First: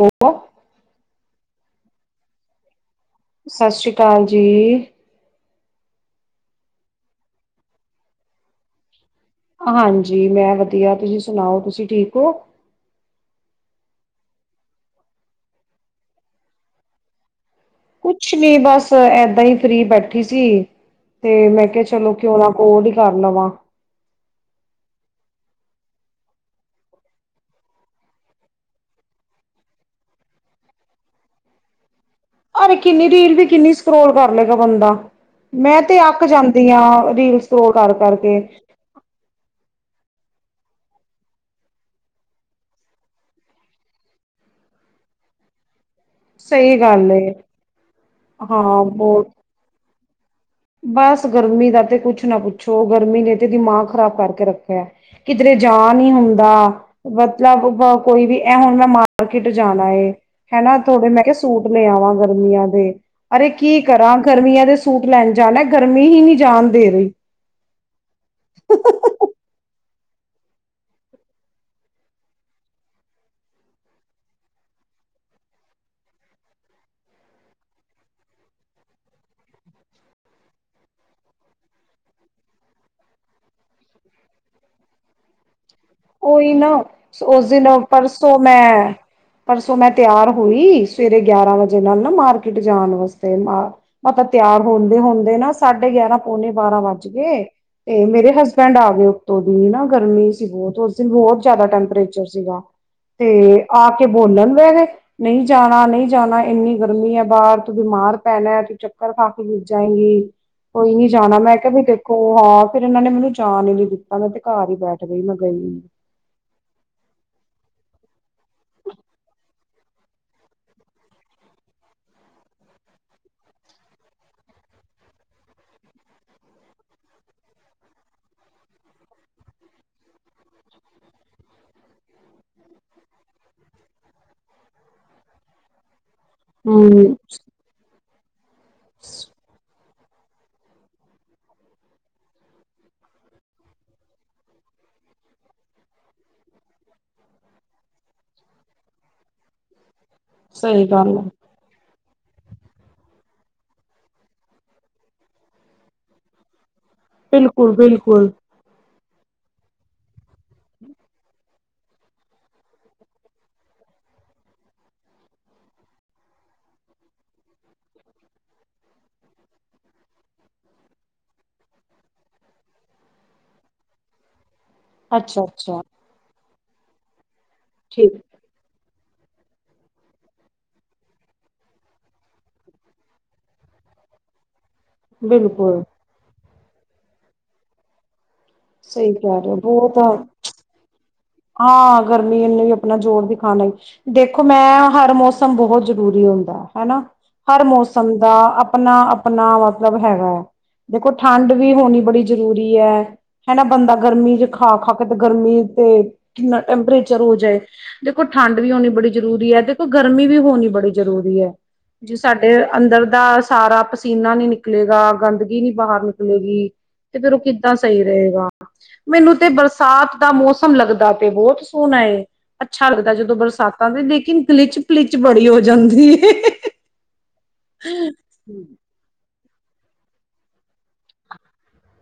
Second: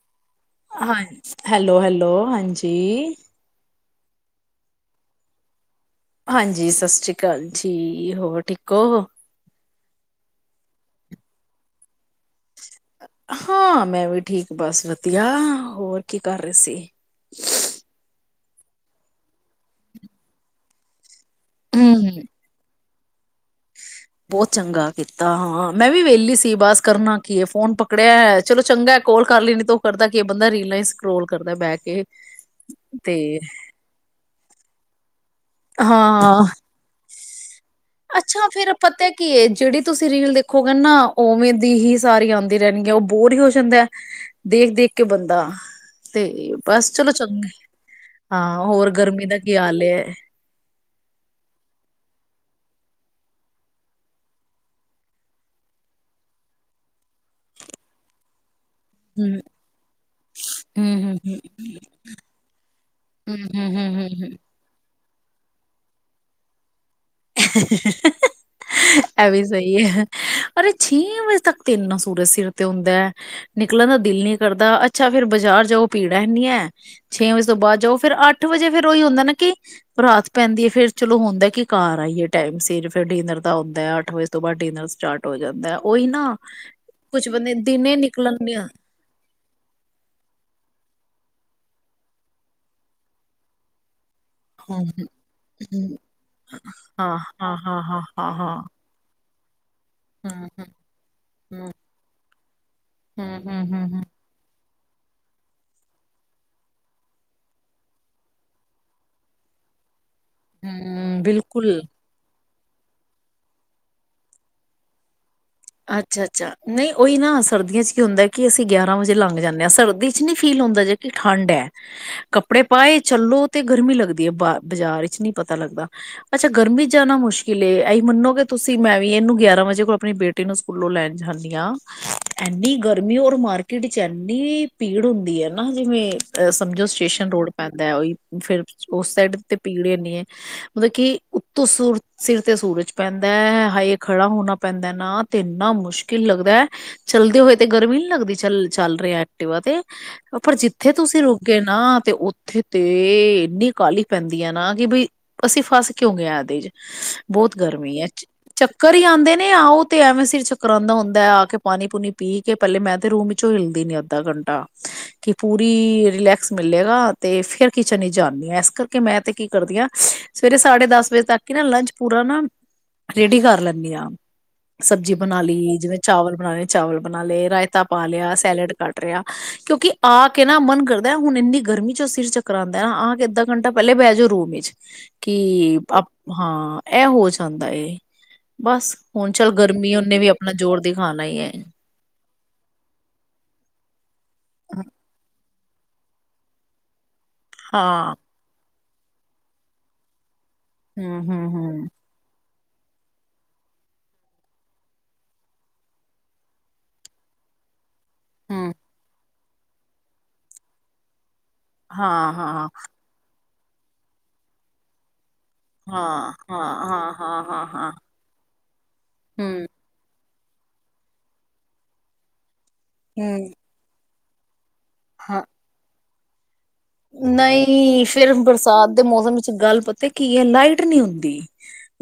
ਹੋ ਗਿਆ ਹਾਂ ਹੈਲੋ ਹੈਲੋ ਹਾਂਜੀ ਸਤਿ ਸ੍ਰੀ ਅਕਾਲ ਜੀ ਹਾਂਜੀ ਸਤਿ ਸ੍ਰੀ ਅਕਾਲ ਜੀ ਹੋਰ ਠੀਕ ਹੋ ਹਾਂਜੀ ਮੈਂ ਵਧੀਆ ਤੁਸੀਂ ਸੁਣਾਓ ਤੁਸੀਂ ਠੀਕ ਹੋ? ਹਾਂ ਮੈਂ ਵੀ ਠੀਕ ਬਸ ਵਧੀਆ ਹੋਰ ਕੀ ਕਰ ਰਹੀ ਸੀ ਨਹੀਂ ਬਸ ਏਦਾਂ ਹੀ ਫਰੀ ਬੈਠੀ ਸੀ ਤੇ ਮੈਂ ਕਿਹਾ ਚਲੋ ਹਮ ਕਿਉਂ ਕੋ ਕਰ ਲਵਾਂ ਬਹੁਤ ਚੰਗਾ ਕੀਤਾ ਹਾਂ ਮੈਂ ਵੀ ਵਿਹਲੀ ਸੀ ਬਸ ਕਰਨਾ ਕੀ ਫੋਨ ਪਕੜਿਆ ਚਲੋ ਚੰਗਾ ਕੋਲ ਕਰ ਲਈੈ ਨ ਤ ਉਹ ਕਰਦਾ ਕੀ ਬੰਦਾ ਰੀਲਾਂ ਹੀ ਸਕੋਲ ਕਰਦਾ ਬਹਿ ਕੇ ਅਰੇ ਕਿੰਨੀ ਰੀਲ ਤੇ ਦੀ ਕਿੰਨੀ ਸਕਰੋਲ ਕਰ ਲਏਗਾ ਬੰਦਾ ਮੈਂ ਤੇ ਅੱਕ ਹਾਂ ਜਾਂਦੀ ਹਾਂ ਰੀਲ ਸਕਰੋਲ ਕਰ ਕਰਕੇ ਅੱਛਾ ਕਰ ਕਰਕੇ ਉਹ ਕਹਿੰਦੇ ਨੇ ਨਾ ਉਵੇਂ ਦੀ ਹੀ ਸਾਰੀ ਆਉਂਦੀ ਰਹਿਣ ਹੈ ਉਹ ਬੋਰ ਹੀ ਹੋ ਜਾਂਦਾ ਦੇਖ ਦੇਖ ਕੇ ਬੰਦਾ ਤੇ ਸਹੀ ਬਸ ਗੱਲ ਚਲੋ ਏ, ਚੰਗੇ ਹਾਂ ਹੋਰ ਗਰਮੀ ਦਾ ਕੀ ਹਾਲ ਹੈ ਬਸ ਗਰਮੀ ਦਾ ਤੇ ਕੁਛ ਨਾ ਪੁੱਛੋ ਗਰਮੀ ਨੇ ਤੇ ਦਿਮਾਗ ਖ਼ਰਾਬ ਕਰਕੇ ਰੱਖਿਆ ਕਿਧਰੇ ਜਾ ਨਹੀਂ ਹੁੰਦਾ ਮਤਲਬ ਕੋਈ ਵੀ ਇਹ ਹੁਣ ਮੈਂ ਹਮ ਮਾਰਕੀਟ ਜਾਣਾ ਹਨਾ ਥੋੜੇ ਹਮ ਮੈਂ ਕਿਹਾ ਹਮ ਸੂਟ ਲਿਆਵਾਂ ਗਰਮੀਆਂ ਦੇ ਹਮ ਅਰੇ ਹਮ ਹਮ ਕੀ ਹਮ ਕਰਾਂ ਹਮ ਹਮ ਗਰਮੀਆਂ ਦੇ ਸੂਟ ਲੈਣੇ ਜਾਣਾ ਗਰਮੀ ਹੀ ਨਹੀਂ ਜਾਣ ਦੇ ਰਹੀ ਅਭ ਸਹੀ ਹੈ ਅਰੇ ਛੇ ਵਜੇ ਤੱਕ ਤੇ ਇੰਨਾ ਸੂਰਜ ਸਿਰ ਤੇ ਹੁੰਦਾ ਨਿਕਲਣ ਦਾ ਦਿਲ ਨੀ ਕਰਦਾ ਅੱਛਾ ਫੇਿਰ ਬਾਜ਼ਾਰ ਜਾਓ ਪੀੜਾ ਹੈਨੀ ਹੈ ਛੇ ਵਜੇ ਤੋਂ ਬਾਅਦ ਜਾਓ ਫੇਿਰ ਅੱਠ ਵਜੇ ਫੇਿਰ ਉਹੀ ਹੁੰਦਾ ਨਾ ਕਿ ਰਾਤ ਪੈਂਦੀ ਹੈ ਫੇਰ ਚਲੋ ਹੁੰਦਾ ਕੀ ਕਾਰ ਤਾਂ ਹੀ ਟਾਈਮ ਸਿਰਫ ਡਿਨਰ ਦਾ ਹੁੰਦਾ ਅੱਠ ਵਜੇ ਤੋਂ ਬਾਅਦ ਡਿਨਰ ਸਟਾਰਟ ਹੋ ਜਾਂਦਾ ਉਹੀ ਨਾ ਕੁਝ ਉਸ ਬੰਦੇ ਦਿਨ ਦਿਨੇ ਨਿਕਲਣ ਪਰਸੋਂ ਨਹੀਂ ਮੈਂ ਪਰਸੋਂ ਮੈਂ ਤਿਆਰ ਹੋਈ ਸਵੇਰੇ ਗਿਆਰਾਂ ਵਜੇ ਨਾਲ ਨਾ ਮਾਰਕੀਟ ਜਾਣ ਵਾਸਤੇ ਮ ਆਪਾਂ ਤਿਆਰ ਹਾਂ ਹੁੰਦੇ ਹੁੰਦੇ ਨਾ ਸਾਢੇ ਗਿਆਰਾਂ ਪੌਣੇ ਬਾਰਾਂ ਵੱਜ ਹਾਂ ਗਏ ਹਾਂ ਹਾਂ ਤੇ ਹਾਂ ਹਾਂ ਮੇਰੇ ਹਾਂ ਹਸਬੈਂਡ ਆ ਗਏ ੋਂ ਦੀ ਨਾ ਗਰਮੀ ਸੀ ਹਮ ਬਹੁਤ ਉਸ ਦਿਨ ਬਹੁਤ ਜਿਆਦਾ ਹਮ ਟੈਂਪਰੇਚਰ ਸੀਗਾ ਹਮ ਹਮ ਤੇ ਹਮ ਹਮ ਆ ਹਮ ਕੇ ਬੋਲਣ ਬਹਿ ਗਏ ਨਹੀਂ ਜਾਣਾ ਨਹੀਂ ਜਾਣਾ ਇੰਨੀ ਗਰਮੀ ਹੈ ਬਾਹਰ ਤੂੰ ਬਿਮਾਰ ਪੈਣਾ ਤੂੰ ਚੱਕਰ ਖਾ ਕੇ ਗਿਰ ਜਾਏਂਗੀ ਕੋਈ ਨੀ ਹਮ, ਜਾਣਾ, ਮੈਂ ਕਿਹਾ ਬਿਲਕੁਲ ਵੀ ਦੇਖੋ ਹਾਂ ਫੇਰ ਇਹਨਾਂ ਨੇ ਮੈਨੂੰ ਜਾਾਨ ਹੀ ਨੀ ਦਿੱਤਾ ਮੈਂ ਤੇ ਘਰ ਹੀ ਬੈਠ ਗਈ ਮ ਅੱਛਾ- ਅੱਛਾ ਨਹੀਂ ਉਹੀ ਨਾ, ਸਰਦੀਆਂ ਚ ਕੀ ਹੁੰਦਾ ਕਿ ਅਸੀਂ ਗਿਆਰਾਂ ਵਜੇ ਲੰਘ ਜਾਂਦੇ ਹਾਂ ਸਰਦੀ ਚ ਨੀ ਫੀਲ ਹੁੰਦਾ ਜੇ ਕਿ ਠੰਡ ਹੈ। ਕੱਪੜੇ ਪਾਏ ਚੱਲੋ ਤੇ ਗਰਮੀ ਲੱਗਦੀ ਹੈ ਬਾ ਬਾਜ਼ਾਰ ਚ ਨੀ ਪਤਾ ਲੱਗਦਾ ਅੱਛਾ ਗਰਮੀ ਚ ਜਾਣਾ ਮੁਸ਼ਕਿਲ ਏ ਇਸੀਂ ਮੰਨੋਗੇ ਤੁਸੀਂ ਮੈਂ ਵੀ ਇਹਨੂੰ ਗਿਆਰਾਂ ਵਜੇ ਕੋਲ ਆਪਣੀ ਬੇਟੀ ਨੂੰ ਸਕੂਲੋਂ ਲੈਣ ਜਾਂਦੀ ਹਾਂ। ਇੰਨੀ ਗਰਮੀ ਔਰ ਮਾਰਕੀਟ ਚ ਐੰਨੀ ਪੀੜ ਹੁੰਦੀ ਹੈ ਨਾ ਜਿਵੇਂ ਅ ਸਮਝੋ ਹੂੰ, ਸਟੇਸ਼ਨ ਰੋਡ ਪੈਂਦਾ ਹੈ। ਉਹੀ ਫੇਰ ਉਸ ਸਾਈਡ ਤੇ ਪੀੜੇ ਮਤਲਬ ਕਿ ਉੱਤੋਂ ਸੂਰ ਸਿਰ ਤੇ ਸੂਰਜ ਪੈਂਦਾ ਹੈ। ਹਾਏ! ਖੜਾ ਹੋਣਾ ਪੈਂਦਾ ਨਾ ਤੇ ਇੰਨਾ ਮੁਸ਼ਕਿਲ ਲੱਗਦਾ ਹੈ। ਚੱਲਦੇ ਹੋਏ ਤੇ ਗਰਮੀ ਨਹੀਂ ਲੱਗਦੀ ਚੱਲ -ਚੱਲ ਰਿਹਾ ਐਕਟਿਵਾ ਤੇ ਪਰ ਸਹੀ ਜਿੱਥੇ ਗੱਲ ਤੁਸੀਂ ਹੈ। ਰੁਕੇ ਨਾ ਤੇ ਉੱਥੇ ਤੇ, ਇੰਨੀ ਕਾਹਲੀ ਪੈਂਦੀ ਆ ਨਾ ਕਿ ਬਈ, ਅਸੀਂ ਫਸ ਕਿਉਂ ਗਏ ਇਹਦੇ ਚ ਬਹੁਤ ਗਰਮੀ ਹੈ। ਬਿਲਕੁਲ-ਬਿਲਕੁਲ। ਚ ਘਰ ਆਉਂਦੇ ਨੇ ਆ ਉਹ ਤੇ ਐਵੇਂ ਸਿਰ ਚੱਕਰ ਆਉਂਦਾ ਹੁੰਦਾ ਹੈ ਆ ਕੇ ਪਾਣੀ ਪੂਣੀ ਪੀ ਕੇ ਪਹਿਲੇ ਮੈਂ ਤੇ ਰੂਮ ਵਿਚੋਂ ਹਿਲਦੀ ਨ ਅੱਧਾ ਘੰਟਾ ਕਿ ਪੂਰੀ ਰਿਲੈਕਸ ਮਿਲਲੇਗਾ ਤੇ ਫਿਰ ਕਿਚਨ ਹੀ ਜਾਂਦੀ ਆ ਇਸ ਕਰਕੇ ਮੈਂ ਤੇ ਕੀ ਕਰਦੀ ਆਾਂ ਸਵੇਰੇ ਸਾਢੇ ਦਸ ਵਜੇ ਤੱਕ ਕੀ ਨਾ ਲੰਚ ਪੂਰਾ ਨਾ ਰੇਡੀ ਕਰ ਲੈਂਦੀ ਆ। ਸਬਜ਼ੀ ਬਣਾ ਲਈ, ਅੱਛਾ-ਅੱਛਾ, ਜਿਵੇਂ ਚਾਵਲ ਬਣਾਣੇ ਚਾਵਲ ਬਣਾ ਲੇ। ਰਾਇਤਾ ਪਾ ਠੀਕ ਲਿਆ। ਸੈਲਡ ਕੱਟ, ਰਿਹਾ ਕਿਉਂਕਿ ਆ ਕੇ ਨਾ ਮਨ ਕਰਦਾ ਹੁਣ ਇੰਨੀ ਗਰਮੀ ਚ ਉਹ ਸਿਰ ਚੱਕਰ ਆਉਂਦਾ ਨਾ ਆ ਕੇ ਅੱਧਾ ਘੰਟਾ ਪਹਿਲੇ ਬਹਿ ਜਾਓ ਰੂਮ ਵਿੱਚ। ਕਿ ਬਿਲਕੁਲ ਆਪ ਹਾਂ, ਇਹ ਹੋ ਜਾਂਦਾ ਏ - ਬਸ, ਸਹੀ ਹੁਣ ਕਹਿ ਚੱਲ ਰਹੇ ਹੋ ਗਰਮੀ ਬਹੁਤ ਉਹਨੇ ਵੀ ਆਪਣਾ ਜ਼ੋਰ ਦਿਖਾਣਾ ਹੈ। ਇਹਨੂੰ ਵੀ ਆਪਣਾ ਜ਼ ਜੋਰ ਦਿਖਾਉਣਾ ਦੇਖੋ ਮੈਂ, ਹਰ ਮੌਸਮ ਬਹੁਤ ਜ਼ਰੂਰੀ ਹੁੰਦਾ। ਹਨਾ, ਹਰ ਹਾਂ ਮੌਸਮ ਦਾ - ਆਪਣਾ- ਆਪਣਾ ਮਤਲਬ ਹੈਗਾ ਹੈ। ਦੇਖੋ ਹੂੰ ਹੂੰ ਠੰਡ ਵੀ ਹੂੰ ਹੋਣੀ ਬੜੀ ਜ ਜ਼ਰੂਰੀ ਹੈ। ਹਨਾ। ਬੰਦਾ ਗਰਮੀ ਚੇ ਖਾ- ਖਾ ਕੇ ਤੇ ਗਰਮੀ ਤੇ ਕਿੰਨਾ ਟੈਂਪਰੇਚਰ ਹੋ ਜਾਏ। ਦੇਖੋ ਠੰਡ ਵੀ ਹੂੰ ਹੋਣੀ ਬੜੀ ਜ਼ਰੂਰੀ ਹੈ ਦੇਖੋ ਗਰਮੀ ਵੀ ਹੋਣੀ ਬੜੀ ਜ਼ਰੂਰੀ ਹੈ। ਹਾਂ ਜੋ ਸਾਡੇ ਹਾਂ ਅੰਦਰ ਦਾ ਸਾਰਾ ਪਸੀਨਾ ਨੀ ਨਿਕਲੇਗਾ। ਗੰਦ ਨੀ ਹਾਂ ਬਾਹਰ ਹਾਂ ਨਿਕਲੇਗੀ ਹਾਂ ਤੇ ਫੇਰ ਉਹ ਹਾਂ ਹਾਂ ਕਿੱਦਾਂ ਹਾਂ ਸਹੀ ਹੋ [unintelligible] ਮੈਨੂੰ ਤੇ ਹੂੰ ਬਰਸਾਤ ਦਾ ਮੌਸਮ ਲੱਗਦਾ ਤੇ ਬਹੁਤ ਸੋਹਣਾ ਏ ਅੱਛਾ ਲੱਗਦਾ ਜਦੋਂ ਹੂੰ ਬਰਸਾਤਾਂ ਵੀ ਦੇਖ--‌ ਹਿੰਕਲੇ ਚ ਪਲਿਚ ਹਾਂ ਬੜੀ ਹੋ ਜਾਂਦੀ ਐ। [unintelligible] ਨਹੀਂ ਫਿਰ ਬਰਸਾਤ ਦੇ ਮੌਸਮ ਵਿੱਚ ਗੱਲ ਪਤਾ ਕੀ ਹੈ ਲਾਈਟ ਨਹੀਂ ਹੁੰਦੀ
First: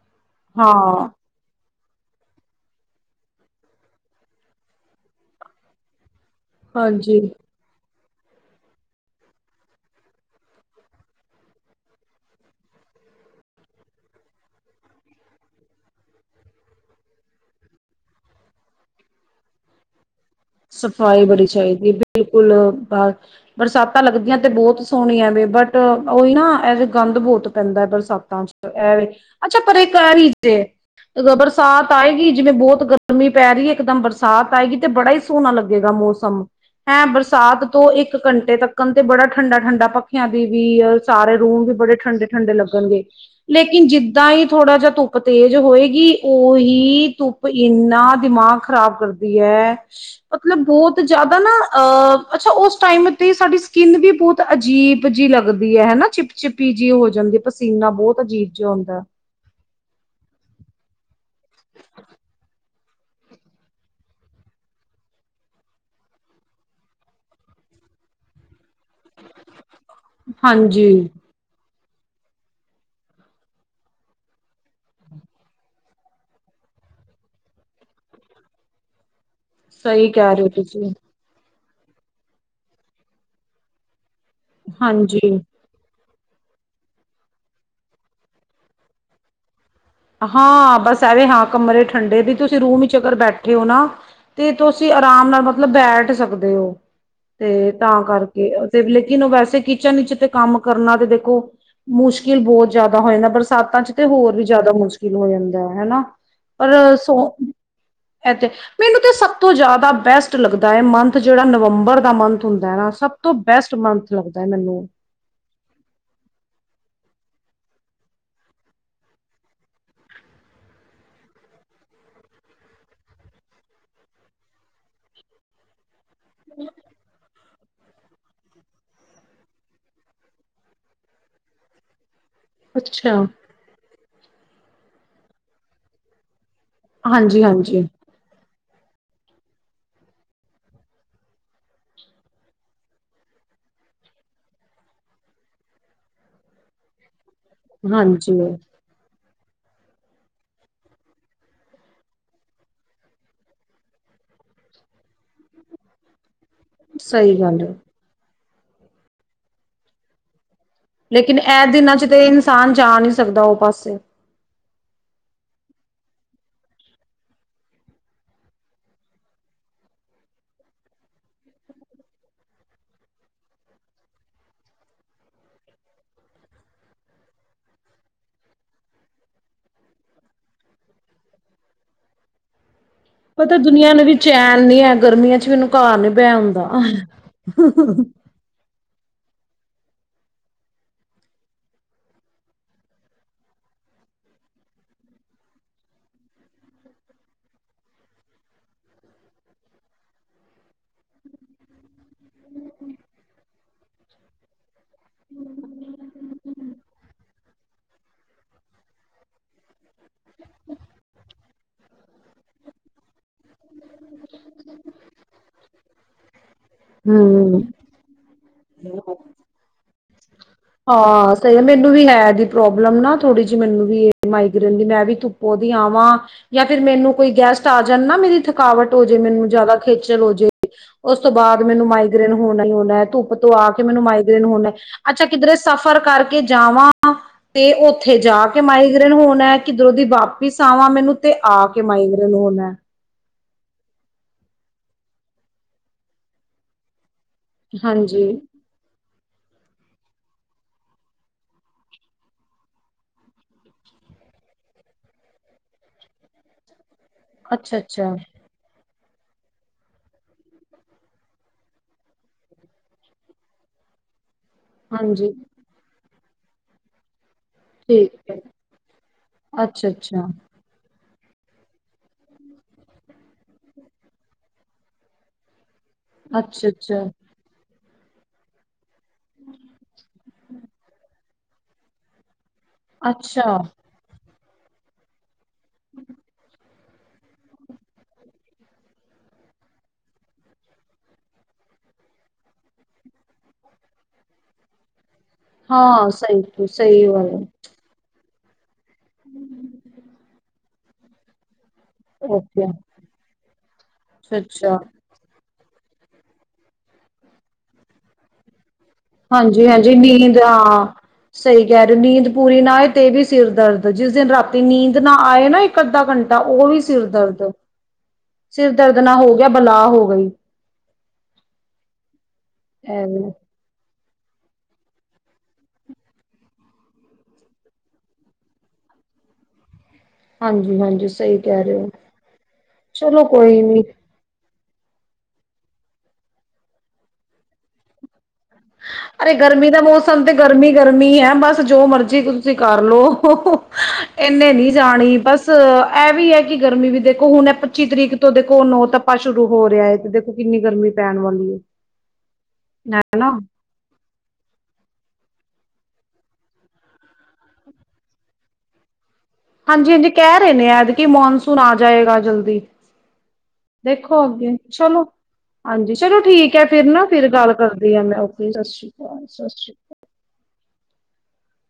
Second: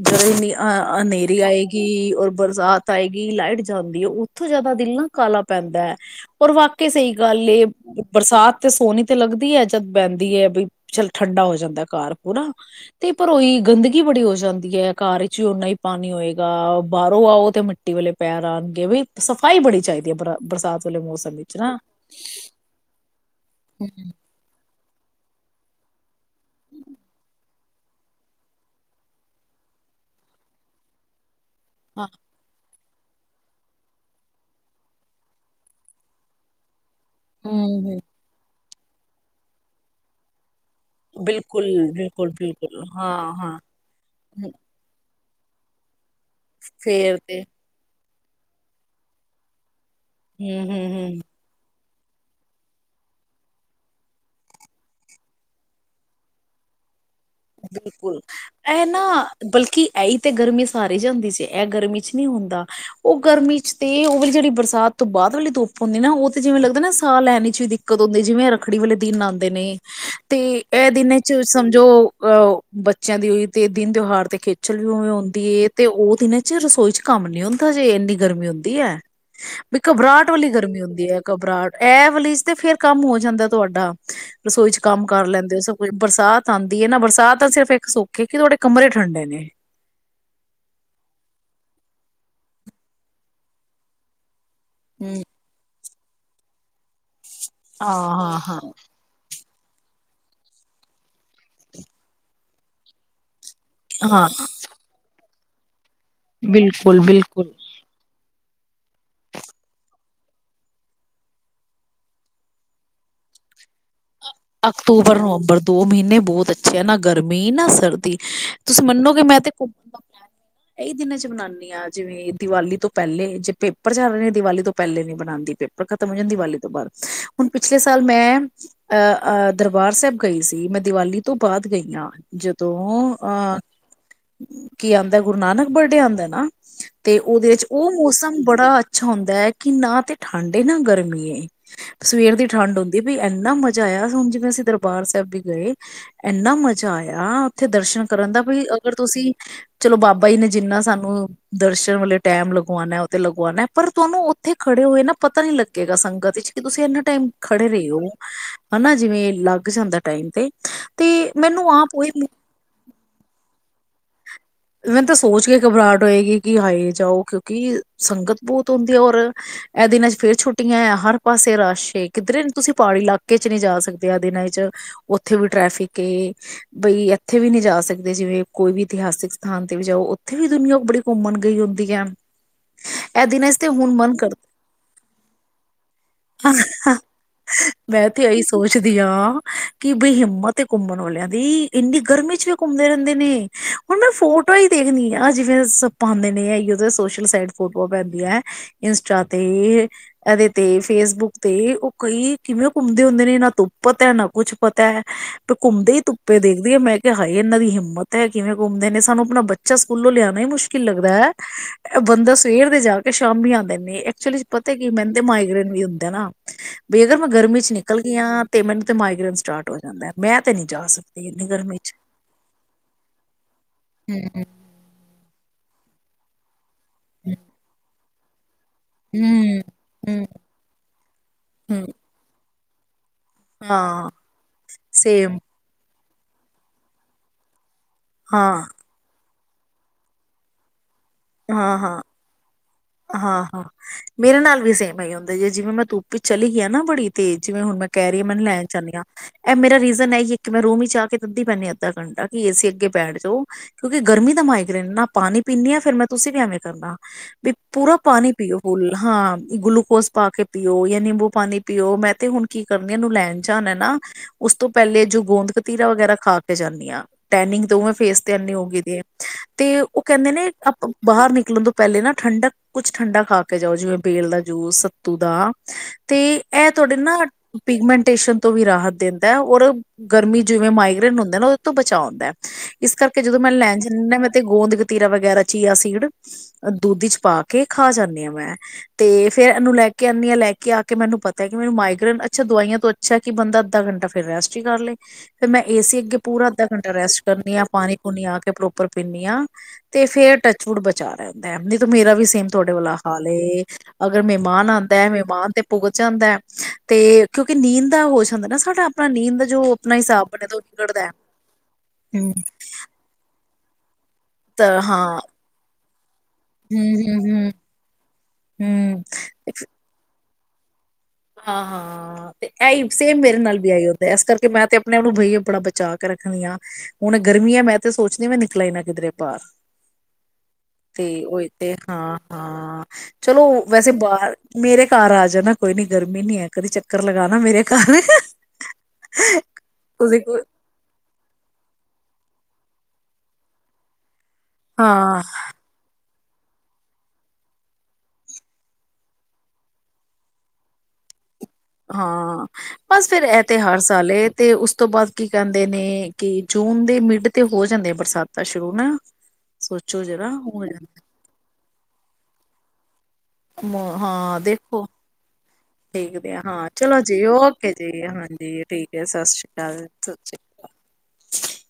[unintelligible] ਹਾਂ, ਅਨੇਰੀ ਆਏ ਕਿ ਔਰ ਬਰਸਾਤ ਆਏਗੀ। ਲਾਈਟ ਜਾਂਦੀ ਐ। ਉੱਥੇ ਜਿਆਦਾ ਦਿਲ ਨਾ ਕਾਅਲਾ ਪੈਂਦਾ ਐ। ਔਰ ਵਾਕਈ ਸਹੀ ਹਾਂਜੀ। ਗੱਲ ਏ ਬਰਸਾਤ ਤੇ ਸੋਹਣੀ ਤੇ ਲੱਗਦੀ ਐ ਬਹਿੰਦੀ ਐ ਬਈ ਚੱਲ ਠੰਡਾ ਹੋ ਜਾਂਦਾ ਘਰ ਪੂਰਾ ਤੇ ਪਰ ਉਈ ਗੰਦਗੀ ਬੜੀ ਹੋ ਜਾਂਦੀ ਐ, ਘਰ ਇੱਚ ਵੀ ਓਨਾਂ ਈ ਪਾਣੀ ਹੋਏਗਾ। ਬਾਹਰੋਂ ਆਓ ਤੇ ਮਿੱਟੀ ਵਾਲੇ ਪੈਰ ਆਣਗੇ ਵੀ ਸਫ਼ਾਈ ਬੜੀ ਚਾਹੀਦੀ ਹੈ ਬ ਸਫ਼ਾਈ ਬੜੀ ਚਾਈਦੀ ਐ। ਬਿਲਕੁਲ ਬ ਬਰਸਾਤਾਂ ਲੱਗਦੀਆਂ ਤੇ ਬਹੁਤ ਸੋਹਣੀਆਂ ਵੀ ਬਟ ਉਹੀ ਨਾ ਐਜੇ ਗੰਦ ਬੋਤ ਪੈਂਦਾ ਬਰਸਾਤਾਂ ਚ ਇਹਵੇ ਅੱਛਾ ਪਰਕਾਰੀ ਜੇ ਬਰ ਸਾਥ ਹਾਂ, ਆਏਗੀ ਜਿਵੇਂ ਬਹੁਤ ਗਰਮੀ ਪੈ ਰਹੀ ਐ। ਇੱਕ ਦਮ ਬਰਸਾਤ ਆਏਗੀ ਤੇ ਬੜਾ ਹੀ ਸੋਹਣਾ ਲੱਗੇਗਾ ਮੌਸਮ। ਹੈਂ ਬਰਸਾਤ ਤੋਂ ਹਮ ਇੱਕ ਘੰਟੇ ਤੱਕ ਕੈਂਦੇ ਬੜਾ ਠੰਡ-ਠੰਡਾ ਪੱਖਿਆਂ ਦੀ। ਵੀ ਸਾਰੇ ਰੂਮ ਬਿਲਕੁਲ, ਵੀ ਬੜੇ ਬਿਲਕੁਲ, ਠੰਡੇ-ਠੰਡੇ ਬਿਲਕੁਲ, ਲੱਗਣਗੇ ਹਾਂ-ਹਾਂ, ਲੇਕਿਨ ਜਿੱਦਾਂ ਹੀ ਥੋੜਾ ਜਿਹਾ ਧੁੱਪ ਤੇਜ ਹੋਏਗੀ। ਉਹੀ ਫੇਰ ਤੇ ਧੁੱਪ ਇੰਨਾਂ ਦਿਮਾਗ ਖ਼ਰਾਬ ਕਰਦੀ ਐ। ਮਤਲਬ ਬਹੁਤ ਹੂੰ-ਹੂੰ-ਹੂੰ, ਜ਼ਿਆਦਾ ਨਾ ਅ ਅੱਛਾ ਉਸ ਟਾਈਮ ਤੇ ਸਾਡੀ ਸਕਿੰਨ ਵੀ ਬਹੁਤ ਅਜੀਬ ਜਿਹੀ ਲੱਗਦੀ ਹੈਨਾ! ਚਿਪ ਚਿਪੀ ਜਿਹੀ ਉਹ ਬਿਲਕੁਲ ਇਹ ਨਾ ਬਲਕਿ ਐਹੀ ਤੇ ਗਰਮੀ ਸਾਰੀ ਜਾਂਦੀ ਜੇ ਇਹ ਗਰਮੀ ਚ ਨ੍ਹੀਂ ਹੁੰਦਾ ਉਹ ਗਰਮੀ ਚ ਤੇ ਉਹ ਵੀ ਜਿਹੜੀ ਬਰਸਾਤ ਤੋਂ ਬਾਅਦ ਵਾਲੀ ਧੁੱਪ ਹੁੰਦੀ ਨਾ ਉਹ ਤੇ ਜਿਵੇਂ ਲੱਗਦਾ ਨਾ ਸਾਹ ਲੈਣ ਚ ਵੀ ਦਿੱਕਤ ਹੁੰਦੀ ਜਿਵੇਂ ਰੱਖੜੀ ਵਾਲੇ ਦਿਨ ਆਉਂਦੇ ਨੇ ਤੇ ਇਹ ਹਾਂਜੀ, ਦਿਨ ਚ ਸਮ ਜੋ ਅ ਔਹ ਬੱਚਿਆਂ ਦੀ ਹੋਈ ਤੇ ਦਿਨ ਤਿਉਹਾਰ ਤੇ ਖੇਚਲ ਵੀ ਆਂਊਂਦੀ ਹੈਏ ਤੇ ਉਹ ਦਿਨ ਚ ਰਸੋਈ ਚ ਕੰਮ ਨੀਂ ਹੁੰਦਾ ਜੇ ਇੰਨੀ ਗਰਮੀ ਹੁੰਦੀ ਐ। ਵੀ ਸਹੀ ਘਬਰਾਹਟ ਕਹਿ ਰਹੇ ਵਾਲੀ ਹੋ ਗਰਮੀ ਤੁਸੀਂ ਹੁੰਦੀ ਏ ਘਬਰਾਹਟ ਐਹ ਵਾਲੀਜ਼ ਤੇ ਫੇਰ ਕੰਮ ਹੋ ਜਾਂਦਾ ਤੁਹਾਡਾ ਰਸੋਈ ਚ ਕੰਮ ਕਰ ਹਾਂਜੀ। ਲੈਂਦੇ ਹੋ ਸਭ ਕੁਝ ਬਰਸਾਤ ਆਉਂਦੀ ਹੈ ਨਾ ਬਰ ਤਾਂ ਤਾਂ ਸਿਰਫ ਇੱਕ ਸੁਖੇ ਕਿ ਤੁਹਾਡੇ ਕਮਰੇ ਠੰਡੇ ਨੇ ਹਾਂ ਬ ਤੇ ਤੁਸੀਂ ਆ ਹਮ ਉੱਠ ਸਕਦੇ ਹੋ ਤੇ ਤਾਂ ਹਾਂ ਕਰਕੇ ਹਾਂ ਤੇ ਲੇਕਿਨ ਉਹ ਵੈ ਕਿਚਨ ਵਿਚ ਤੇ ਸਾਤਾਂ ਚ ਤੇ ਹਾਂ ਹਾਂ ਹੋਰ ਵੀ ਜ਼ਿਆਦਾ ਮੁ ਹੋ ਜਾਂਦਾ [unintelligible] ਹਨਾ ਪਰ ਬਿਲਕੁਲ ਸੋ ਬਿਲਕੁਲ ਇਥ ਮੈਨੂੰ ਤੇ ਸਭ ਤੋਂ ਜ਼ਿਆਦਾ ਬੈਸਟ ਲੱਗਦਾ ਹੈ ਅਕ ਮੈਨੂੰ। ਗਰਮੀ ਨਾ ਸਰਦੀ ਤੁਸੀਂ ਮੰਨੋਗੇ ਮੈਂ ਤੇ ਘੁੰਮਣ ਦਾ ਪੈ ਇਹੀ ਦਿਨਾਂ ਚ ਬਨਾਉਂਦੀ ਹਾਂ ਜਿਵੇਂ ਦੀਵਾਲੀ ਤੋਂ ਪਹਿਲੇ ਜੇ ਪੇਪਰ ਚ ਰਹੇ ਨੇ ਦੀਵਾਲੀ ਤੋਂ ਪਹਿਲੇ ਨੀ ਬਣਾਉਂਦੀ ਪੇਪਰ ਝਣ [unintelligible] ਦੀਵਾਲੀ ਤੋਂ ਬਾਦ ਹੁਣ ਪਿਛਲੇ ਸਾਲ ਮੈਂ ਅ ਅ ਦਰਬਾਰ ਸਾਹਿਬ ਗਈ ਸੀ ਮੈਂ ਦੀਵਾਲੀ ਤੋਂ ਜਦੋਂ ਅੱਛਾ। ਅਹ ਕੀ ਆਉਂਦਾ ਗੁਰੂ ਨਾਨਕ ਵਰਡੇ ਆਂਦਾ ਨਾ ਤੇ ਹਾਂਜੀ ਉਹਦੇ ਵਿੱਚ ਹਾਂਜੀ ਉਹ ਮੌਸਮ ਬੜਾ ਅ ਅੱਛਾ ਹੁੰਦਾ ਹੈ ਕਿ ਨਾ ਤੇ ਠੰਡ ਏ ਨਾ ਗਰਮੀ ਏ ਸਵੇਰ ਦੀ ਠੰਡ ਹੁੰਦੀ ਬ ਇੰਨਾ ਮਜ਼ਾ ਆਇਆ ਹੁਣ ਜਿਵੇਂ ਅਸੀਂ ਦਰਬਾਰ ਸਾਹਿਬ ਵੀ ਗਏ ਇੰਨਾ ਮਜ਼ਾ ਆਇਆ ਉੱਥੇ ਦਰਸ਼ਨ ਕਰਨ ਦਾ ਹਾਂਜੀ ਵੀ ਅਗਰ ਤੁਸੀਂ ਚਲੋ ਬਾਬਾ ਜੀ ਨੇ ਜਿੰਨਾ ਸਾਨੂੰ ਦਰਸ਼ਨ ਵਾਲੇ ਟੈਮ ਲਗਵਾਉਣਾ ਉਹ ਤੇ ਲਗਵਾਉਣਾ ਐ ਪਰ ਤੁਹਾਨੂੰ ਉੱਥੇ ਖੜੇ ਹੋਏ ਨਾ ਪਤਾ ਨੀ ਲੱਗੇਗਾ ਸੰਗਤ ਵਿੱਚ ਕਿ ਤੁਸੀਂ ਇਨਾ ਟਾਈਮ ਸਹੀ ਗੱਲ ਖੜੇ ਹੈ। ਰਹੇ ਹੋ ਹਨਾ ਜਿਵੇਂ ਲੱਗ ਜਾਂਦਾ ਟਾਈਮ ਤੇ ਤੇ ਲੇਕਿਨ ਐਹ ਮੈਨੂੰ ਆਪ ਦਿਨਾਂ ਚ ਤੇ ਉਹੀ ਇਨਸਾਨ ਜਾ ਨਹੀਂ ਸਕਦਾ ਉਹ ਪਾ ਮੈਨੂੰ [unintelligible] ਤਾਂ ਸੋਚ ਕੇ ਘਬਰਾਹਟ ਹੋਏਗੀ ਕਿ ਹਾਏ ਜਾਓ ਕਿਉਂਕਿ ਸੰਗਤ ਬਹੁਤ ਹੁੰਦੀ ਹੈ ਔਰ ਇਹ ਦਿਨਾਂ ਚ ਫੇਰ ਛੁੱਟੀਆਂ ਆ ਹਰ ਪਾਸੇ ਰਸ਼ ਏ ਕਿੱਧਰੇ ਤੁਸੀਂ ਪਹਾੜੀ ਇਲਾਕੇ ਚ ਨਹੀਂ ਜਾ ਸਕਦੇ ਇਹ ਦਿਨਾਂ ਚ ਉੱਥੇ ਵੀ ਟ੍ਰੈਫਿਕ ਏ ਬਈ ਇੱਥੇ ਵੀ ਨਹੀਂ ਜਾ ਸਕਦੇ ਜਿਵੇਂ ਕੋਈ ਵੀ ਇਤਿਹਾਸਿਕ ਸਥਾਨ ਤੇ ਵੀ ਜਾਓ ਉੱਥੇ ਵੀ ਦੁਨੀਆਂ ਬੜੀ ਘੁੰਮਣ ਗਈ ਹੁੰਦੀ ਹੈ ਇਹ ਦਿਨਾਂ ਪਤਾ ਚ ਤੇ ਹੁਣ ਦੁਨੀਆਂ ਨੂੰ ਵੀ ਮਨ ਚੈਨ ਨੀ ਹੈ ਗਰਮੀਆਂ ਚ ਮੈਨੂੰ ਘਰ ਨੀ ਬੈ ਹੁੰਦਾ ਕਰਦਾ [unintelligible] ਆ ਕਿ ਬਈ ਹਿੰਮਤ ਘੁੰਮਣ ਵਾਲਿਆਂ ਦੀ ਇੰਨੀ ਗਰਮੀ ਚ ਵੀ ਘੁੰਮਦੇ ਰਹਿੰਦੇ ਨੇ ਹੁਣ ਫੋਟੋਆਂ ਹੀ ਦੇਖਦੀ ਆ ਜਿਵੇਂ ਆਪਾਂ ਆਂਦੇ ਨੇਓ ਸੋਸ਼ਲ ਸਾਈਟ ਫੋਟੋਆਂ ਪੈਂਦੀਆਂ ਇੰਸਟਾ ਤੇ ਇਹਦੇ ਤੇ ਫੇਸਬੁੱਕ ਤੇ ਉਹ ਕਈ ਕਿਵੇਂ ਘੁੰਮਦੇ ਹੁੰਦੇ ਨੇ ਨਾ ਤੁੱਪਤ ਹੈ ਨਾ ਕੁਛ ਪ ਤੈ ਇਹਨਾਂ ਦੀ ਹਿੰਮਤ ਏ ਕਿਵੇਂ ਘੁੰਮਦੇ ਨੇ ਸ ਸਾਨੂੰ ਆਪਣਾ ਬੱਚਾ ਸਕੂਲੋਂ ਲਿਆਨਾ ਈ ਮੁਸ਼ਕਿਲ ਲੱਗਦਾ ਏ। ਬੰਦਾ ਸਵੇਰ ਦੇ ਜਾ ਕੇ ਸ਼ਾ ਸ਼ਾਮੀ ਆਂਦੇ ਨੇ ਐਕਚੁਲੀ ਪਤਾ ਐ ਕੀ ਮੈਨੂੰ ਤੇ ਮਾਈਗਰੇਨ ਵੀ ਹੁੰਦੇ ਐ ਨਾ। ਬਈ ਅਗਰ ਮੈਂ ਗਰਮੀ ਹਮ ਚ ਨਿਕਲ ਗੀ ਆਂ। ਤੇ ਮੈਨੂੰ ਤੇ ਮਾਈਗ੍ਰਨ ਸਟਾਰਟ ਜਾਂਦਾ ਏ। ਹਾਂ ਸਹੀ ਗੱਲ ਮੈਨੂੰ ਵੀ ਹੈ ਇਹਦੀ ਪ੍ਰੋਬਲਮ ਨਾ ਥੋੜ੍ਹੀ ਜੀ ਮੈਨੂੰ ਵੀ ਏ। ਹਮ ਮਾਈਗ੍ਰੇਨ ਦੀ ਮੈਂ ਵੀ ਤੁੁੱਪੋ ਦੀ ਆਵਾਂ। ਯਾ ਫ਼ਿਰ ਮੈਨੂੰ ਕੋਈ ਹਮ ਗੈਸਟ ਆ ਜਨਾ ਮੇਰੀ ਥ ਰੁਕਾਵਟ ਹੋਜੇ ਮੈਨੂੰ ਹਮ ਜਿਆਦਾ ਖੇਚਲ ਹਮ ਹੋਜੇ, ਉਸ ਤੋਂ ਬਾਦ ਮੈਨੂੰ ਹਮ ਮਾਈਗ੍ਰੇਨ ਹੋਣਾ ਈ ਹੋਣਾ ਧੁੱਪ ਉਤੋਂ ਆ ਕੇ ਮੈਨੂੰ ਹਾਂ ਮਾਈਗ੍ਰੇਨ ਹੋਨਾ, ਅੱਛਾ। ਸੇਮ ਸਫ਼ਰ ਕਰਕੇ ਜਾਵਾਂ ਤੇ ਉ ਉਥੇ ਜਾ ਹਾਂ ਕੇ ਮਾਈਗ੍ਰਨ ਹੋਨਾ। ਕਿਧਰੋਂ ਦੀ ਵਾਪਿਸ ਆਵਾ ਮੈਨੂੰ ਤੇ ਆ ਹਾਂ ਕੇ ਹਾਂ ਮਾਈਗ੍ਰੇਨ ਹੋਨਾ। ਹਾਂ, ਹਾਂ ਮੇਰੇ ਨਾਲ ਵੀ ਸੇਮ ਏਈ ਹੁੰਦਾ ਏ ਜੇ ਜਿਵੇਂ ਮੈਂ ਧੂੱਪ ਵਿੱਚ ਚਲੀ ਗਈ ਆ ਨਾ ਬੜੀ ਤੇ ਜਿਵੇਂ ਹੁਨ ਮੈਂ ਕਹਿ ਰੀ ਹਾਂਜੀ ਮੈਨੂੰ ਲੈਨ ਚਾਹਨੀ ਆਂ ਇਹ ਮੇਰਾ ਰੀਜ਼ਨ ਐਈਏ ਇੱਕ ਮੈਂ ਰੂਮ ਵਿੱਚ ਆ ਕੇ [unintelligible] ਪੈਂਨੀ ਆ ਅੱਧਾ ਘੰਟਾ। ਕਿ ਏਸੀ ਅੱਗੇ ਬੈਠ ਜੋ ਕਿਉਂਕਿ ਗਰਮੀ ਦਾ ਮਾਈਗਰੇੇਨ ਨਾ ਪਾਨੀ ਪੀਂਨੀ ਆ ਫੇਰ ਮੈਂ ਤੁਸੀਂ ਵੀ ਐਵੇਂ ਕਰਨਾ। ਵੀ ਅੱਛਾ ਪੂਰਾ ਅੱਛਾ ਪਾਨੀ ਪੀਓ ਫੂਲ। ਹਾਂ ਗਲੂਕੋਜ ਪਾ ਕੇ ਪੀਓ ਯਾ ਨਿੰਬੂ ਪਾਣੀ ਪੀਓ ਮੈਂ ਤੇ ਹੁਣ ਕੀ ਕਰਨੀ ਅ ਇਹਨੂੰ ਲੈਣ ਜਾਨਾ ਏ ਨਾ ਉਸ ਤੋਂ ਪਹਿਲੇ ਜੋ ਹਾਂਜੀ ਗੋਂਦ ਕਤੀਰਾ ਵਗੈਰਾ ਖਾ ਕੇ ਜਾਂਨੀ ਆਂ। ਟੈਨਿੰਗ ਤੇ ਓਵੇ ਫੇਸ ਠੀਕ ਤੇ ਹੈ ਏਨੀ ਹੋ ਗਈ ਦੀ ਏ ਤੇ ਅੱਛਾ ਉਹ ਅੱਛਾ ਕਹਿੰਦੇ ਨੇ ਆਪ ਬਾਹਰ ਨਿਕਲਨ ਤੋਂ ਪਹਿਲੇ ਨਾ ਠੰਡਕ ਕੁਛ ਠੰਡਾ ਖਾ ਕੇ ਜਾਓ ਜਿਵੇਂ ਬੇਲ ਦਾ ਜੂਸ ਸੱਤੂ ਦਾ ਤੇ ਅੱਛਾ ਇਹ ਤੁਹਾਡੇ ਅੱਛਾ ਨਾ ਪਿਗਮੈਂਟੇਸ਼ਨ ਤੋਂ ਵੀ ਰਾਹਤ ਦਿੰਦਾ ਔਰ ਗਰਮੀ ਜਿਵੇਂ ਮਾਈਗ੍ਰੇਨ ਹੁੰਦਾ ਏ ਨਾ ਉਹਦੇ ਤੋਂ ਬਚਾਉਂਦਾਏ। ਇਸ ਕਰਕੇ ਜਦੋਂ ਮੈਂ ਅੱਛਾ ਲੈਨ ਜਾਂਨੀ ਨਾ ਮੈਂ ਤੇ ਗੋਂਦ ਕਤੀਰਾ ਵਗੈਰਾ ਚੀਆ ਸੀਡ ਅਦ ਦੁੱਧ ਈਚ ਪਾ ਕੇ ਖਾ ਜਾਂਨੀ ਆਂ ਮੈਂ ਤੇ ਫੇਰ ਇਹਨੂੰ ਲੈ ਕੇ ਆਨੀ ਆਂ ਲੈ ਕੇ ਆ ਕੇ ਮੈਨੂੰ ਪਤਾ ਕਿ ਮੈਨੂੰ ਮਾਈਗ੍ਰੇਨ ਅੱਛਾ ਦਵਾਈਆਂ ਤੋਂ ਅੱਛਾ ਕਿ ਬੰਦਾ ਅੱਧਾ ਘੰਟ ਫੇਰ ਰੈਸਟ ਈ ਕਰ ਲਏ। ਫਿਰ ਮੈਂ ਏ ਸੀ ਹਾਂ ਅੱਗੇ ਪੂਰਾ ਅੱਧਾ ਸਹੀ ਘੰਟਾ ਸਹੀ ਰੈਸਟ ਗੱਲ ਹੈ ਕਰਨੀ ਆ, ਪਾਣੀ ਪੂਣੀ ਆ ਕੇ [unintelligible] ਉੱਪਰ ਪੀਨੀਆ ਤੇ ਫੇਰ ਟੱਚ ਚੁੜ ਬਚਾ ਰਹੇ [unintelligible] ਮੇਰਾ ਵੀ ਸੇਮ ਓਕੇ ਤੁਹਾਡੇ ਵਾਲਾ ਹਾਲ ਏ, ਅਗਰ ਅੱਛਾ ਮਹਿਮਾਨ ਅੱਛਾ ਆਉਂਦਾ ਹੈ ਮਹਿਮਾਨ ਤੇ ਪੁਗ ਜਾਂਦਾ ਤੇ ਕਿਉਂਕਿ ਨੀਂਦ ਦਾ ਹੋ ਜਾਂਦਾ ਨਾ ਸਾਡਾ ਆਪਣਾ ਨੀਂਦ ਦਾ ਜੋ ਹਾਂਜੀ ਹਾਂਜੀ ਆਪਣਾ ਹਿਸਾਬ ਨੀਂਦ ਬਣੇ ਤਾਂ ਉਹ ਹਾਂ ਨਿਕੜਦਾ ਹੈ। ਸਹੀ ਕਹਿ ਰਹੇ, ਨੀਂਦ ਪੂਰੀ ਨਾਏ ਤੇ ਵੀ ਸਿਰ [unintelligible] ਜਿਸ ਦਿਨ ਰਾਤੀ ਤਾਂ ਨੀਂਦ ਨਾ ਹਾਂ ਆਏ ਨਾ ਇੱਕ ਅੱਧਾ ਘੰਟਾ, ਉਹ ਵੀ ਹੂੰ ਸਿਰ ਹੂੰ ਦਰਦ ਹੂੰ ਸਿਰ ਦਰਦ ਹੂੰ ਨਾ ਹੋ ਗਿਆ ਬਲਾ ਹੋ ਗਈ ਹਾਂ ਹਾਂ ਤੇ ਐਈ, ਸੇਮ ਐਵੇਂ ਮੇਰੇ ਨਾਲ ਵੀ ਐਹੀ ਔ ਇਸ ਕਰਕੇ ਮੈਂ ਤੇ ਆਪਣੇ ਆਪ ਨੂੰ ਬਈ ਬੜਾ ਬਚਾ ਕੇ ਰੱਖਦੀ ਆ, ਹੁਣ ਗਰਮੀ ਆ ਮੈਂ ਤੇ ਸੋਚਦੀ ਮੈਂ ਨਿਕਲਾ ਇਨਾ ਕਿਧਰੇ ਬਾਹਰ ਹਾਂਜੀ-ਹਾਂਜੀ ਤੇ ਸਹੀ ਔਹੀ ਕਹਿ ਤੇ, ਰਹੇ ਹੋ ਹਾਂ ਹਾਂ ਚਲੋ ਕੋਈ ਨੀ ਵੈਸੇ ਬਾਹਰ ਮੇਰੇ ਘਰ ਆ ਜਾਣਾ ਕੋਈ ਨੀ ਗਰਮੀ ਨੀ ਹੈ, ਕਦੀ ਚੱਕਰ ਲਗਾ ਨਾ ਮੇਰੇ ਘਰ ਅਰੇ ਗਰਮੀ ਦਾ ਤੁਸੀਂ ਮੌਸਮ, ਤੇ ਗਰਮੀ ਗਰਮੀ ਹੈ, ਬਸ ਜੋ ਮਰਜ਼ੀ ਜੀ ਤੁਸੀਂ ਕਰ ਲਓ ਇਨੇ ਨਹੀਂ ਹਾਂ ਜਾਣੀ ਬਸ ਐ ਵੀ ਹੈ ਕਿ ਗਰਮੀ ਵੀ ਦੇਖੋ ਹੁਣ ਇਹ ਪੱਚੀ ਤਰੀਕ ਤੋਂ ਦੇਖੋ ਨੌਤੱਪਾ ਸ਼ੁਰੂ ਹੋ ਰਿਹਾ ਹੈ ਤੇ ਦੇਖੋ ਕਿੰਨੀ ਗਰਮੀ ਪੈਣ ਵਾਲੀ ਹੈ ਹਾਂ, ਬਸ ਫਿਰ ਹਨਾ ਇਥੇ ਹਰ ਸਾਲ ਐ ਤੇ ਉਸ ਤੋਂ ਬਾਅਦ ਕੀ ਕਹਿੰਦੇ ਨੇ ਕਿ ਜੂਨ ਦੇ ਮਿਡ ਤੇ ਹੋ ਜਾਂਦੇ ਆ ਬਰਸਾਤਾਂ ਸ਼ੁਰੂ ਨਾ ਹਾਂਜੀ ਸੋਚੋ ਹਾਂਜੀ ਜਰਾ ਕਹਿ ਰਹੇ ਹੋ ਨੇ, ਐਦ ਕੀ ਜਾਂਦਾ ਮੌਨਸੂਨ ਆ ਜਾਏਗਾ ਜਲਦੀ ਈ ਹਾਂ ਦੇਖੋ ਹਾਂਜੀ ਚਲੋ ਦੇਖਦੇ ਆ, ਠੀਕ ਹੈ ਹਾਂ ਫਿਰ ਚਲੋ ਨਾ ਜੀ ਫਿਰ ਗੱਲ ਔਕੇ ਜੀ ਕਰਦੀ ਆ ਮੈਂ ਓਕੇ ਹਾਂਜੀ ਸਤਿ ਸ਼੍ਰੀ ਠੀਕ ਹੈ, ਅਕਾਲ ਸਤਿ ਸ਼੍ਰੀ ਅਕਾਲ ਸਤਿ ਸ੍ਰੀ ਅਕਾਲ